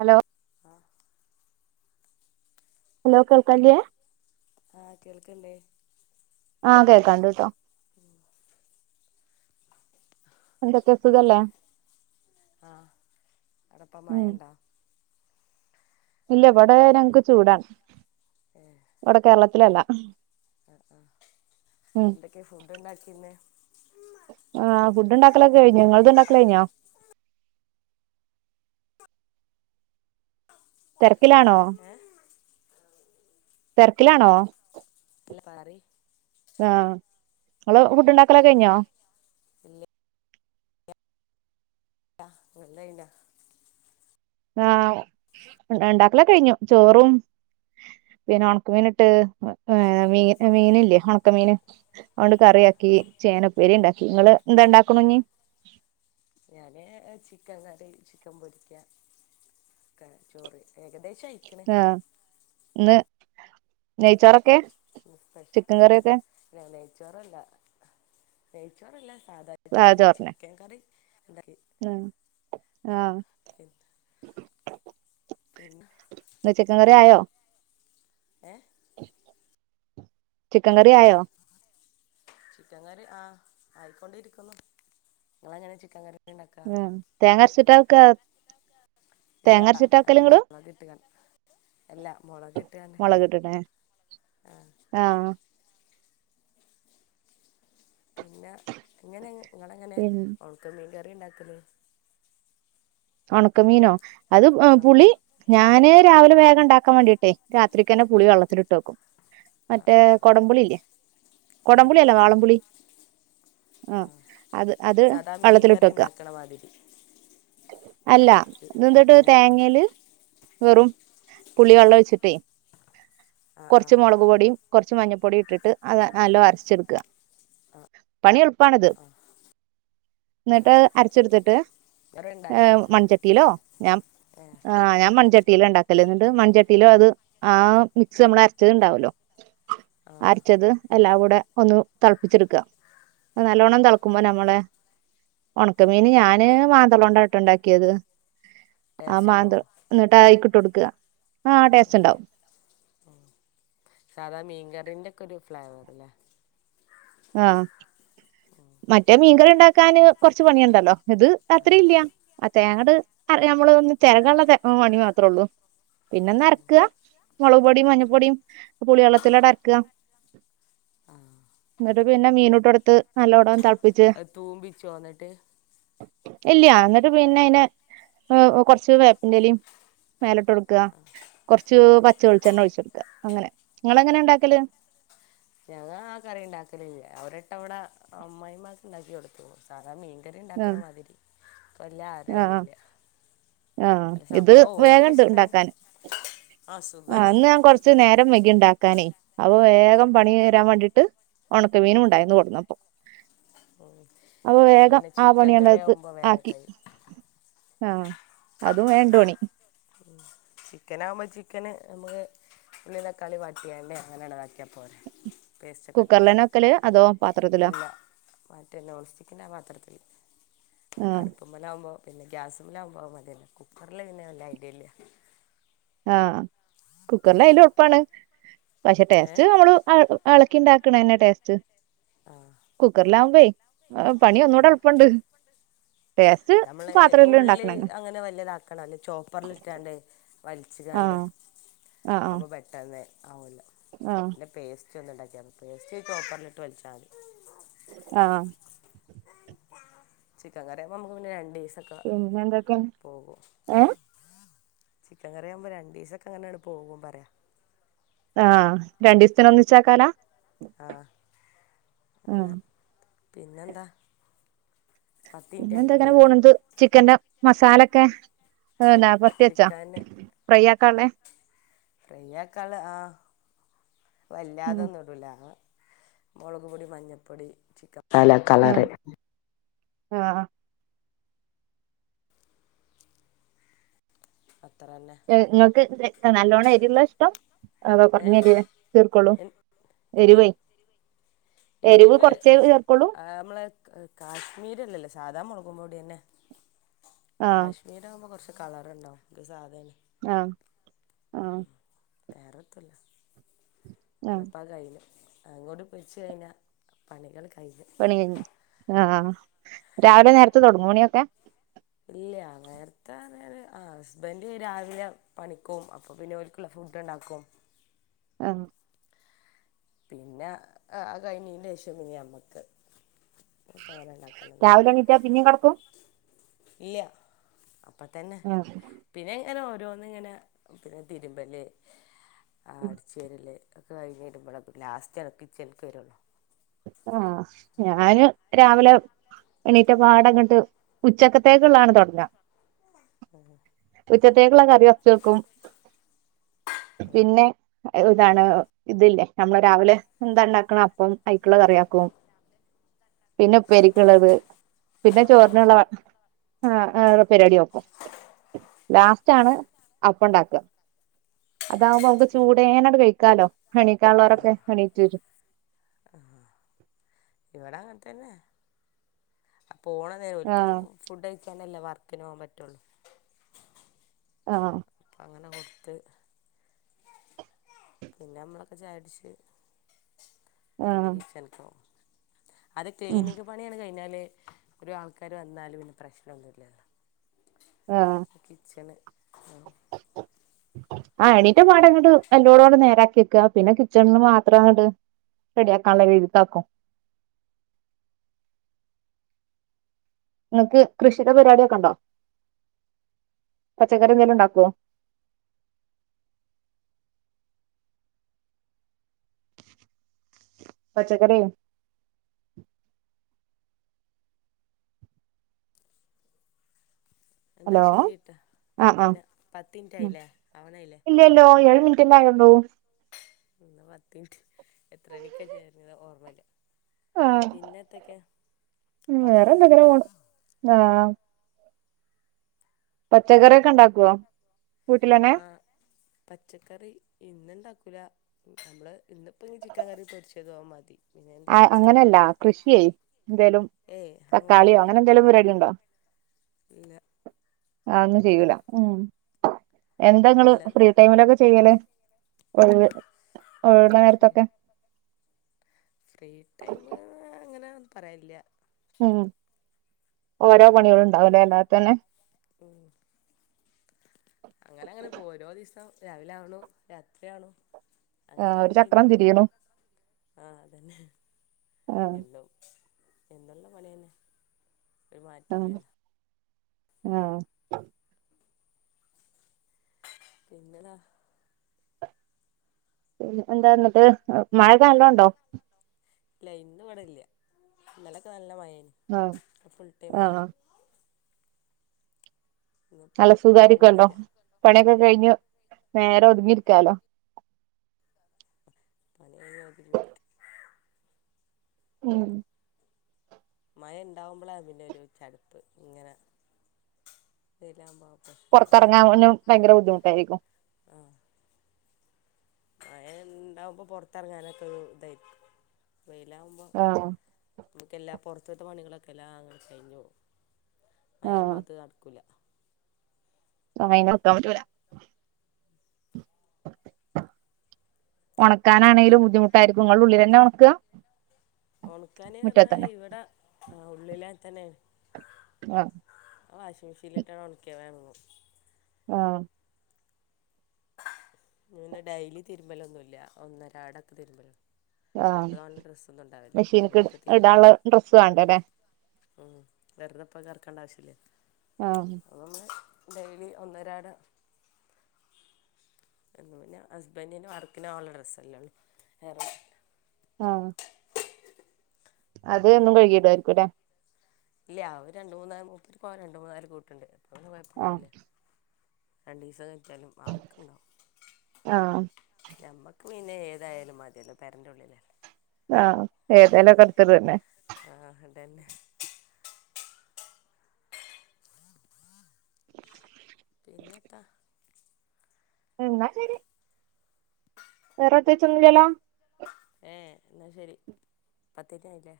Hello ആഹ് hello കേൾക്കല്യേ? ആഹ കേൾക്കണ്ടേ ആ കേൾക്കാണ്ട കേട്ടോ എന്ത ക സുഖല്ല ആഹ അടപ്പ മഴണ്ടോ? ഇല്ല ഇവിടെ ഞങ്ങക്ക് ചൂടാണ് ഇവിടെ കേരളത്തിലല്ല ആ ആ എന്തൊക്കെയ ഫുഡ് ഉണ്ടാക്കിന്ന. ആഹ ഫുഡ് ഉണ്ടാക്കലൊക്കെ കഴിഞ്ഞു എങ്ങടാ ഇണ്ടാക്കല്ല കഴിഞ്ഞോ തിരക്കിലാണോ ഏഹ് തിരക്കിലാണോ? പറയ്യ് ആഹ നിള് ഫുഡ് ഉണ്ടാക്കല കഴിഞ്ഞോ? ഇല്ലെ. [unintelligible] ആഹ് ഉണ്ടാക്കല കഴിഞ്ഞു ചോറും പിന്നെ ഉണക്കമീൻ ഇട്ട് ഏ മീ മീന ഇല്ലേ ഉണക്കമീൻ അതുകൊണ്ട് കറിയക്കി ചേനപ്പേരി ഉണ്ടാക്കി നിങ്ങള് എന്താ ഉണ്ടാക്നിനി [unintelligible] ഞാന്േ ചിക്കൻ കറി ചിക്കൻ പൊരിക്കക്കെ ചോറ് ഏകദേശം അയിക്കണേ നെയ് ചോറക്കെ നെയ്ച്ചോറല്ല നെയ്ച്ചോറല്ല സാദാ അരി ചോറ് ചിക്കൻ കറി ആ ആ പി [unintelligible] ചിക്കൻ കറി ആയോ ഏ ചിക്കൻ കറി ആയോ? ചിക്കൻകറി ആഹ് ആയിക്കൊണ്ടിരിക്കുന്നു നിങ്ങളങ്ങനെ ചിക്കൻ കറി ഉണ്ടാക്ക ഉം തേങ്ങാ അരച്ചിട്ടാവെക്കുക ഇല്ല മൊളക് ഇട്ടുകാൻ ഇല്ലാ മൊളക് ഇട്ടു തന്നെ ആ പിന്നെ ഇങ്ങനെ ഇങ്ങളങ്ങനെയാ പിൻ ഒണക്കമീൻ കറി ഇണ്ടാക്കല് ഒണക്കമീനോ അത് ആ പുളി ഞാന് രാവിലെ വേഗം ഇണ്ടാക്കാൻ വേണ്ടിയിട്ടെ രാത്രിക്ക്ന്നെ പുളി വെള്ളത്തിട്ട് വെക്കും ആ മറ്റേ ആ കൊടംപുളി ഇല്ലേ ആ കൊടംപുളി അല്ല വാളംപുളി ആ അത് അത് സാദാ മീൻ വള്ളത്തിലിട്ട് കറി വെക്കുക ഉണ്ടാക്കണ മാതിരി അല്ല ത് എന്തോട്ട് ഏ തേങ്ങേല് വെറും പുളി വെള്ളം ഒഴിച്ചിട്ടേ ആ ആ കൊറച്ച് മൊളക് പൊടിയും കുറച്ച് മഞ്ഞപ്പൊടി ഇട്ടിട്ട് അത് നല്ലോ അരച്ചെടുക്കുക പണി എളുപ്പാണിത് ആ എന്നിട്ട് അരച്ചെടുത്തിട്ട് വേറെ ഏ് ഉണ്ടാക്കി നോക്കിയാണ് മൺചട്ടിയിലോ ഞാൻ ഏ ആ ഞാൻ മൺചട്ടി ചട്ടില ഇണ്ടാക്കല് എന്നിണ്ട് മൺചട്ടിയില് അത് ആ മിക്സ് നമ്മൾ അരച്ചത് ഉണ്ടാവല്ലോ ആ അരച്ചത്എല്ലാം കൂ ടെ ഒന്ന് തെളപ്പിച്ചെടുക്കുക നല്ലോണം തെളക്കുമ്പോ നമ്മളെ ഒണക്കമീന് ഞാന് മാന്തളൊണ്ടാ ണ്ടാക്കിയത് ആ ടേസ്റ്റ് ഉണ്ടാവോ മാന്തൾ എന്നിട്ട് ആയിക്കിട്ട് കൊടുക്കുക ആ ടേസ്റ്റ് ഉണ്ടാവും സാധാ മീൻകറിന്റെ ഒരു ഫ്ലൈവറ് ല്ലെ? ആ മറ്റേ മീൻകറി ഉണ്ടാക്കാന് കൊറച്ച് പണിയുണ്ടല്ലോ ഇത് ആ അത്ര ഇല്ല തേങ്ങ അങ്ങട് നമ്മൾ ഒന്ന് തെരകാനുള്ള പണി മാത്രേ ഉള്ളു പിന്നൊന്ന് അരയ്ക്കുക മുളക് പൊടിയും മഞ്ഞൾപ്പൊടിയും പുളി വെള്ളത്തിലോടെ അരക്കുക ആ എന്നിട്ട് പിന്നെ മീനുട്ട് കൊടുത്ത് നല്ലോണം തെ തൂമ്പിച്ചുവോ എന്നിട്ട് ഇല്ല എന്നിട്ട് പിന്നെ അയിന് കൊറച്ച് വേപ്പിന്റെലയും മേലെട്ട് കൊടുക്കുക കൊറച്ച് ആ പച്ച വെളിച്ചെണ്ണ ഒഴിച്ച് കൊടുക്കുക അങ്ങനെ നിങ്ങളെങ്ങനെണ്ടാക്കല് ഞങ്ങ ആ കറി ഇണ്ടാക്കലില്ലേ ഒരിട്ടവിടെ അമ്മായിമ്മക്ക് ഇണ്ടാക്കി കൊടുത്തു സാദാമീൻ കറി ഇണ്ടാക്കണ ആഹ് മാതിരി വല്യ അറിയൊന്നുല്ല ആ ഇത് വേഗണ്ട് ഇണ്ടാക്കാൻ ആ അന്ന് ഞാൻ കൊറച്ച നേരം വൈകി ഇണ്ടാക്കാനേ അപ്പൊ വേഗം പണി തീരാൻ വേണ്ടിട്ട് ഒണക്കമീനും ഉണ്ടായിന്ന് കൊണ്ടന്നപ്പം ഉം അപ്പൊ നമുക്ക് വേഗം പിന്നെ ആ ചിക്കൻ പണിയണ്ട കറി അടുത്ത് ആവുമ്പോ വേഗം ആക്കി കഴിയും ആ അതും വേണ്ടോണി ചിക്കൻ ആകുമ്പോ ചിക്കന് നമുക്ക് ഉള്ളീം തക്കാളീം വാട്ടിയാണ്ട് അങ്ങനെണതാക്കിയ കുക്കറിലന്നെ വെക്കല് അതോ പാത്രത്തിലോ ഇല്ല മറ്റേ നോൺസ്റ്റിക്കിന്റെ പാത്രത്തില് ആഹ് അടുപ്പമ്മലേ ആകുമ്പോ പിന്നെ ഗ്യാസുംമില് ആകുമ്പ മതില്ല കുക്കറിൽ പിന്നെ വല്ല്യ ഐഡിയ ഇല്ല ആ കുക്കറില് അതില് എളുപ്പാണ് പക്ഷേ ഏ ടേസ്റ്റ് നമ്മള് എ എള കിണ്ടാക്കണനെന്റെ ടേസ്റ്റ് ആ കുക്കറിലാകുമ്പയി പണി ഒന്നൂടെ എളുപ്പുണ്ട് നമ്മള് ഉള്ളി അങ്ങനെ വലിയതാക്കണം അല്ലെ ചോപ്പർലിട്ടാണ്ടേ വലിച്ച്ക്കാണ്ട് ആഹ് ആഹ് ആഹ് ആകുബോ പെട്ടന്ന് ആക്കുല്ലേ ആഹ് പിന്നെ പേസ്റ്റ് [unintelligible] പേസ്റ്റ് ചോപ്പറിൽ ഇട്ട് വലിച്ചാൽ മതി ആഹ് ചിക്കൻ കറിയാകുബം നമ്മുക്ക് പിന്നെ രണ്ടി പിന്നെ എന്തൊക്കെയ ഏ ചിക്കൻ കറിയ ആവുമ്പോ രണ്ടിസൊക്കെ അങ്ങനെയാണ് പോകും പറയാ ആ രണ്ടീസത്തിന് ഒന്നിച്ചാകാനാ ആ ആ അങ്ങനെ പിന്നെന്താ പത്ത് മിനിറ്റ് പിന്നെന്തെ ഇങ്ങനെ ആയിട്ടില്ലല്ലോ പോണത് ചിക്കന്റെ മസാലൊക്കെ നാപ്പത്തിച്ചാ ചിക്കൻ ഫ്രൈയാക്കള്ള ഫ്രേ ആക്കാള്ളെ ആ ഉം വല്ലാതൊന്നും ഇടൂല മുളക് പൊടി മഞ്ഞപ്പൊടി ചിക്കൻ മാസാല കളറ് ആ അത്ര തന്നെ നിങ്ങൾക്ക് നല്ലോണം എരിയുളളയ് ഇഷ്ടം അതാ ഏ കെറഞ്ഞ എരിവ് തീർക്കോളൂ എന്ത് എരുവ് എരിവ് ആ നമ്മളെ കാശ്മീര്ല്ലല്ലേ സാധാ മെളക് പെടിന്നെ ആഹ് കാശ്മീർ ആകുമ്പോ കുറച്ച് കളർഉണ്ടാവും ഇത് സാതേണ് ആ. ആ വേറെത്തുല്ല അത് ആഹ് ഇപ്പെ കയ്യിഞ്ഞു അങ്ങോട്ട് പെരിച്ച് കഴിഞ്ഞ പണികൾ ഒക്കെ പണി കഴിഞ്ഞു ആ ആ രാവിലെ നേരത്ത് തുൊടങ്ങു പണിയൊക്കെ ഇല്ല നേരത്തെ അങ്ങനെ ആ ഹസ്ബൻഡ് രാവിലെ പണിക്ക് പോവും അപ്പൊ പിന്നെ ഒല്ക്ക് ഉള്ള ഫു ഡ്ഉണ്ടാക്കും ആ പിന്നെ ആ കഴിഞ്ഞീന്റെ ശേഷം പിന്നെ ഞമ്മക്ക് രാവിലെ എണീട്ടാ പിന്നെയും കടക്കും ഇല്ല അപ്പ തന്നെ ആഹ് പിന്നെ അങ്ങനെ ഓരോന്ന ഇങ്ങനെ പിന്നെ തിരുമ്പല് അടിച്ചേരൽ ഒക്കെ കഴിഞ്ഞഞ് വരുമ്പോള ലാസ്റ്റ് കിച്ചൺക്ക് വരും ആ ഞാന് രാവിലെ എണീറ്റ പാടങ്ങോട്ട് ഉച്ചക്കത്തേക്കള്ളാണ് തുടങ്ങ ആഹ ഉച്ചക്കത്തേക്കുള്ള കറി വെച്ച് വെക്കും പിന്നെ ഇതാണ് ഇതില്ലേ നമ്മള് രാവിലെ എന്താ ഉണ്ടാക്കണം അപ്പം അയ് ഉള്ള കറിയാക്കും പിന്നെ ഉപരിക്കുള്ളത് പിന്നെ ചോറിനുള്ള വ ആ ആ പരിവാടി നോക്കും ലാസ്റ്റ് ആണ് അപ്പം ഇണ്ടാക്ക അതാവുമ്പോ നമുക്ക് ചൂടേനട് കഴിക്കാലോ എണീക്കൻ ഉള്ളവരൊക്കെ എണീറ്റ് വരും ആഹ ഇവിടെ അങ്ങനെത്ത തന്നെ അ പോണ നേരം ഒൽക്കും ആഹ് ഫുഡ് കഴിക്കാനല് വർക്കന് പോകൻ പറ്റുള്ളൂ ആ അപ്പം അങ്ങനെ കൊടുത്ത് പിന്നെ നമ്മളൊക്കെ ചായ കുടിച്ച് പിന്നെ ആഹ് കിച്ചണക്ക് പോവും അത് ഉം ക്ലീനിങ്ങ് പണിയാണ് കഴിഞ്ഞാല് ഒരു ആൾക്കാാര് വന്നാലും പിന്നെ പ്രശ്നം ഒന്നും ഇല്ല ആഹ് കിച്ചണ് ആ എണീറ്റ പാടങ്ങിട്ട് എല്ലോടടെ നേരാക്കി വക്കാ പിന്നെ കിച്ചണിന് മാത്രങ്ങട് റെഡി ആക്കാനുള്ള രീതിക്ക് ആക്കും അം [unintelligible] ഇങ്ങക്ക് കൃഷിടെ പരിപാടിയൊക്കെണ്ടോ? പച്ചക്കറി എന്തെലും ഉണ്ടാക്കുവോ? പച്ചക്കറിയോ? എന്നാ ഹലോ ശരി ട്ടാ പിന്നെ പത്ത് മിനിറ്റ് ആയിലേ ഇല്ല്യല്ലോ ഏഴ് മിനിറ്റ് അല്ലെ ആയൊള്ളൂ. ഇന്നാ പത്ത് മിൻറ്റ് എത്ര മണിക്കാ ചേര്ണ് ഓർമൽ ആഹ് ഉം പത്ത് വേറെന്തങ്ങനെ മിനിറ്റിന് പോണ്. ആഹ് പച്ചക്കറിയൊക്കെ ഉണ്ടാക്കുവോ? വീട്ടിലന്നെ ആ പച്ചക്കറി ഇന്ന്ണ്ടാ ക്കുല നമ്മള് ഇന്ന്പ്പങ്ങി ചിക്കൻ കറി പൊരിച്ചതും അഹ് മതി പിന്നെ ആ എന്തെങ്കിലും അങ്ങനെയല്ല അച്ചാറുണ്ടായിരുന്നു കൃഷിയെ എന്തേലും ഏയ് തക്കാളിയോ അങ്ങനെയൊന്നുമില്ല അങ്ങനെ എന്തേലും പരിപാടി ഇണ്ടോ? ഇല്ല. ആ ഒന്നും ചെയ്യൂല ഉം എന്താ ഇങ്ങള് ഇല്ല ഫ്രീ ടൈമിലൊക്കെ ചെയ്യല്? ഒഴിവ്, ഒഴിവ് ഫ്രീ നേരത്തൊക്കെ ഫ്രീ ടൈം അങ്ങനെ പറയാല്ല്യ. ഉം ഓരോ പണികളും നമ്മളെ ഉണ്ടാവല്ലോ അല്ലാതെ തന്നെ. അങ്ങനെ അങ്ങനെ പോവു ഓരോ ദിവസം രാവിലെ ആവുണു രാത്രിയാവ്ണു. ആ ഒരു അങ്ങനെങ്ങനെണ്ട് കയ്ഞ് ചക്രം പോണൂ തിരിയണു ആ അതന്നെ ആ എല്ലോം. എന്നുള്ള പണിയന്നെ ഒരു മാറ്റൂല്ല്യല്ലോ. ആഹ്. പിന്നെതാ [unintelligible] എന്താന്നിട്ട് മഴക്കെ നല്ലോണ്ടോ? ഇല്ല ഇന്ന് ഇവിടെല്ല്യ ഇന്നലക്കെ നല്ല മഴേ ആഹ് ആ ഇന്നിപ്പോ നല്ല സുഖായിരിക്കൊല്ലോ കുറവുണ്ടായില്ല പണിയൊക്കെ കയ്ഞ്ഞ് നേരെ ഒതുങ്ങിരിക്കാലോ പണ്യയ്ഞ്ഞാ ഒതുങ്ങിരിക്കാ ഉം മയ ഉണ്ടാവുമ്പളാ പിന്നെ ഒരു ചടുപ്പ് ഇങ്ങനെ വെയ്ലാവുമ്പോ പൊറത്തെറങ്ങാനും ഭയങ്കര ബുദ്ധിമുട്ടായിരിക്കും മയ ഇണ്ടാവുമ്പൊ പൊറത്തെറങ്ങാനൊക്കെ ഇതായിരിക്കും വെയില് ആവുമ്പോ ആഹ് നമുക്കെല്ലാ പൊറത്ത്ത്തെ പണികളൊക്കെ എല്ലാ അങ്ങനെ കയ്ഞ്ഞ് പോവും. ആഹ് മയാവുമ്പോ അത് നടക്കൂല. ആയ് നോക്കാൻ പറ്റൂല. ഒന്നണക്കാനാണേലും പിന്നെ ബുദ്ധിമുട്ടായിരിക്കും ഇങ്ങള് ഉള്ളിലെന്നെ ഒണക്ക ഒണക്കാന് അറഞ്ഞാ ഇവിടെ ആ ഉള്ളിലാ തന്നേണ്. ആഹ് ആ വാഷിംഗ് മെഷീനിലിട്ടാണ് ഒണക്ക്യാ വേം ഒണങ്ങും ആഹ് ഞാൻ പറന്നെ ഡെയ്ലി തിരുമ്പലൊന്നും ഇല്ല്യ ഒന്നരാടൊക്കെ തിരുമ്പല് ആഹ് മെഷീന്ക്ക് ഇട് ഇന്നിപ്പോൾ തിരുമ്പ ഇടാള്ള ഡ്രസ്സ് വാണ്ടലേ. ഉം വെറ്തപ്പോ അഹ് കറക്കണ്ട ആവശ്യല്ല്യാ ആഹ്. ഡെയ്ലി ഒന്നരാടം എന്നും പിന്ന ഹസ്ബൻഡന് വർക്കിന് പോവാള്ള ഡ്രസ്സല്ലേ ഉള്ളു വേറെന്നൂല്ലാ ആഹ്. അത് എന്നും കഴുകിടുവായിരിക്കും ലേ. ഇല്ല്യ അവ് രണ്ട് മൂന്നാ മൂപ്പര്ക്കോവാൻ രണ്ട് മുന്നാല് കൂട്ട്ണ്ട് അപ്പൊ പിന്നെ കൊഴപ്പം ആഹ് ഇണ്ടാവൂല്ല്യ. രണ്ടീസം [unintelligible] ആൾക്ക്ണ്ടാവും ആഹ് ഞമ്മ പിന്നെ ഏതായാലും മതിയല്ലോ പെര്ന്റെ ഉള്ളില് ആഹ് ഏതേലുക്ക അടുത്തതുതന്നേ ആഹ് അതന്നെ പിന്നെത്താ എന്നാ ശരി വേറെ പ്രെത്യേച്ച് ഒന്നും ഇല്ല്യല്ലോ ഏഹ് എന്നാ ശരി പത്തിറ്റായില്ലേ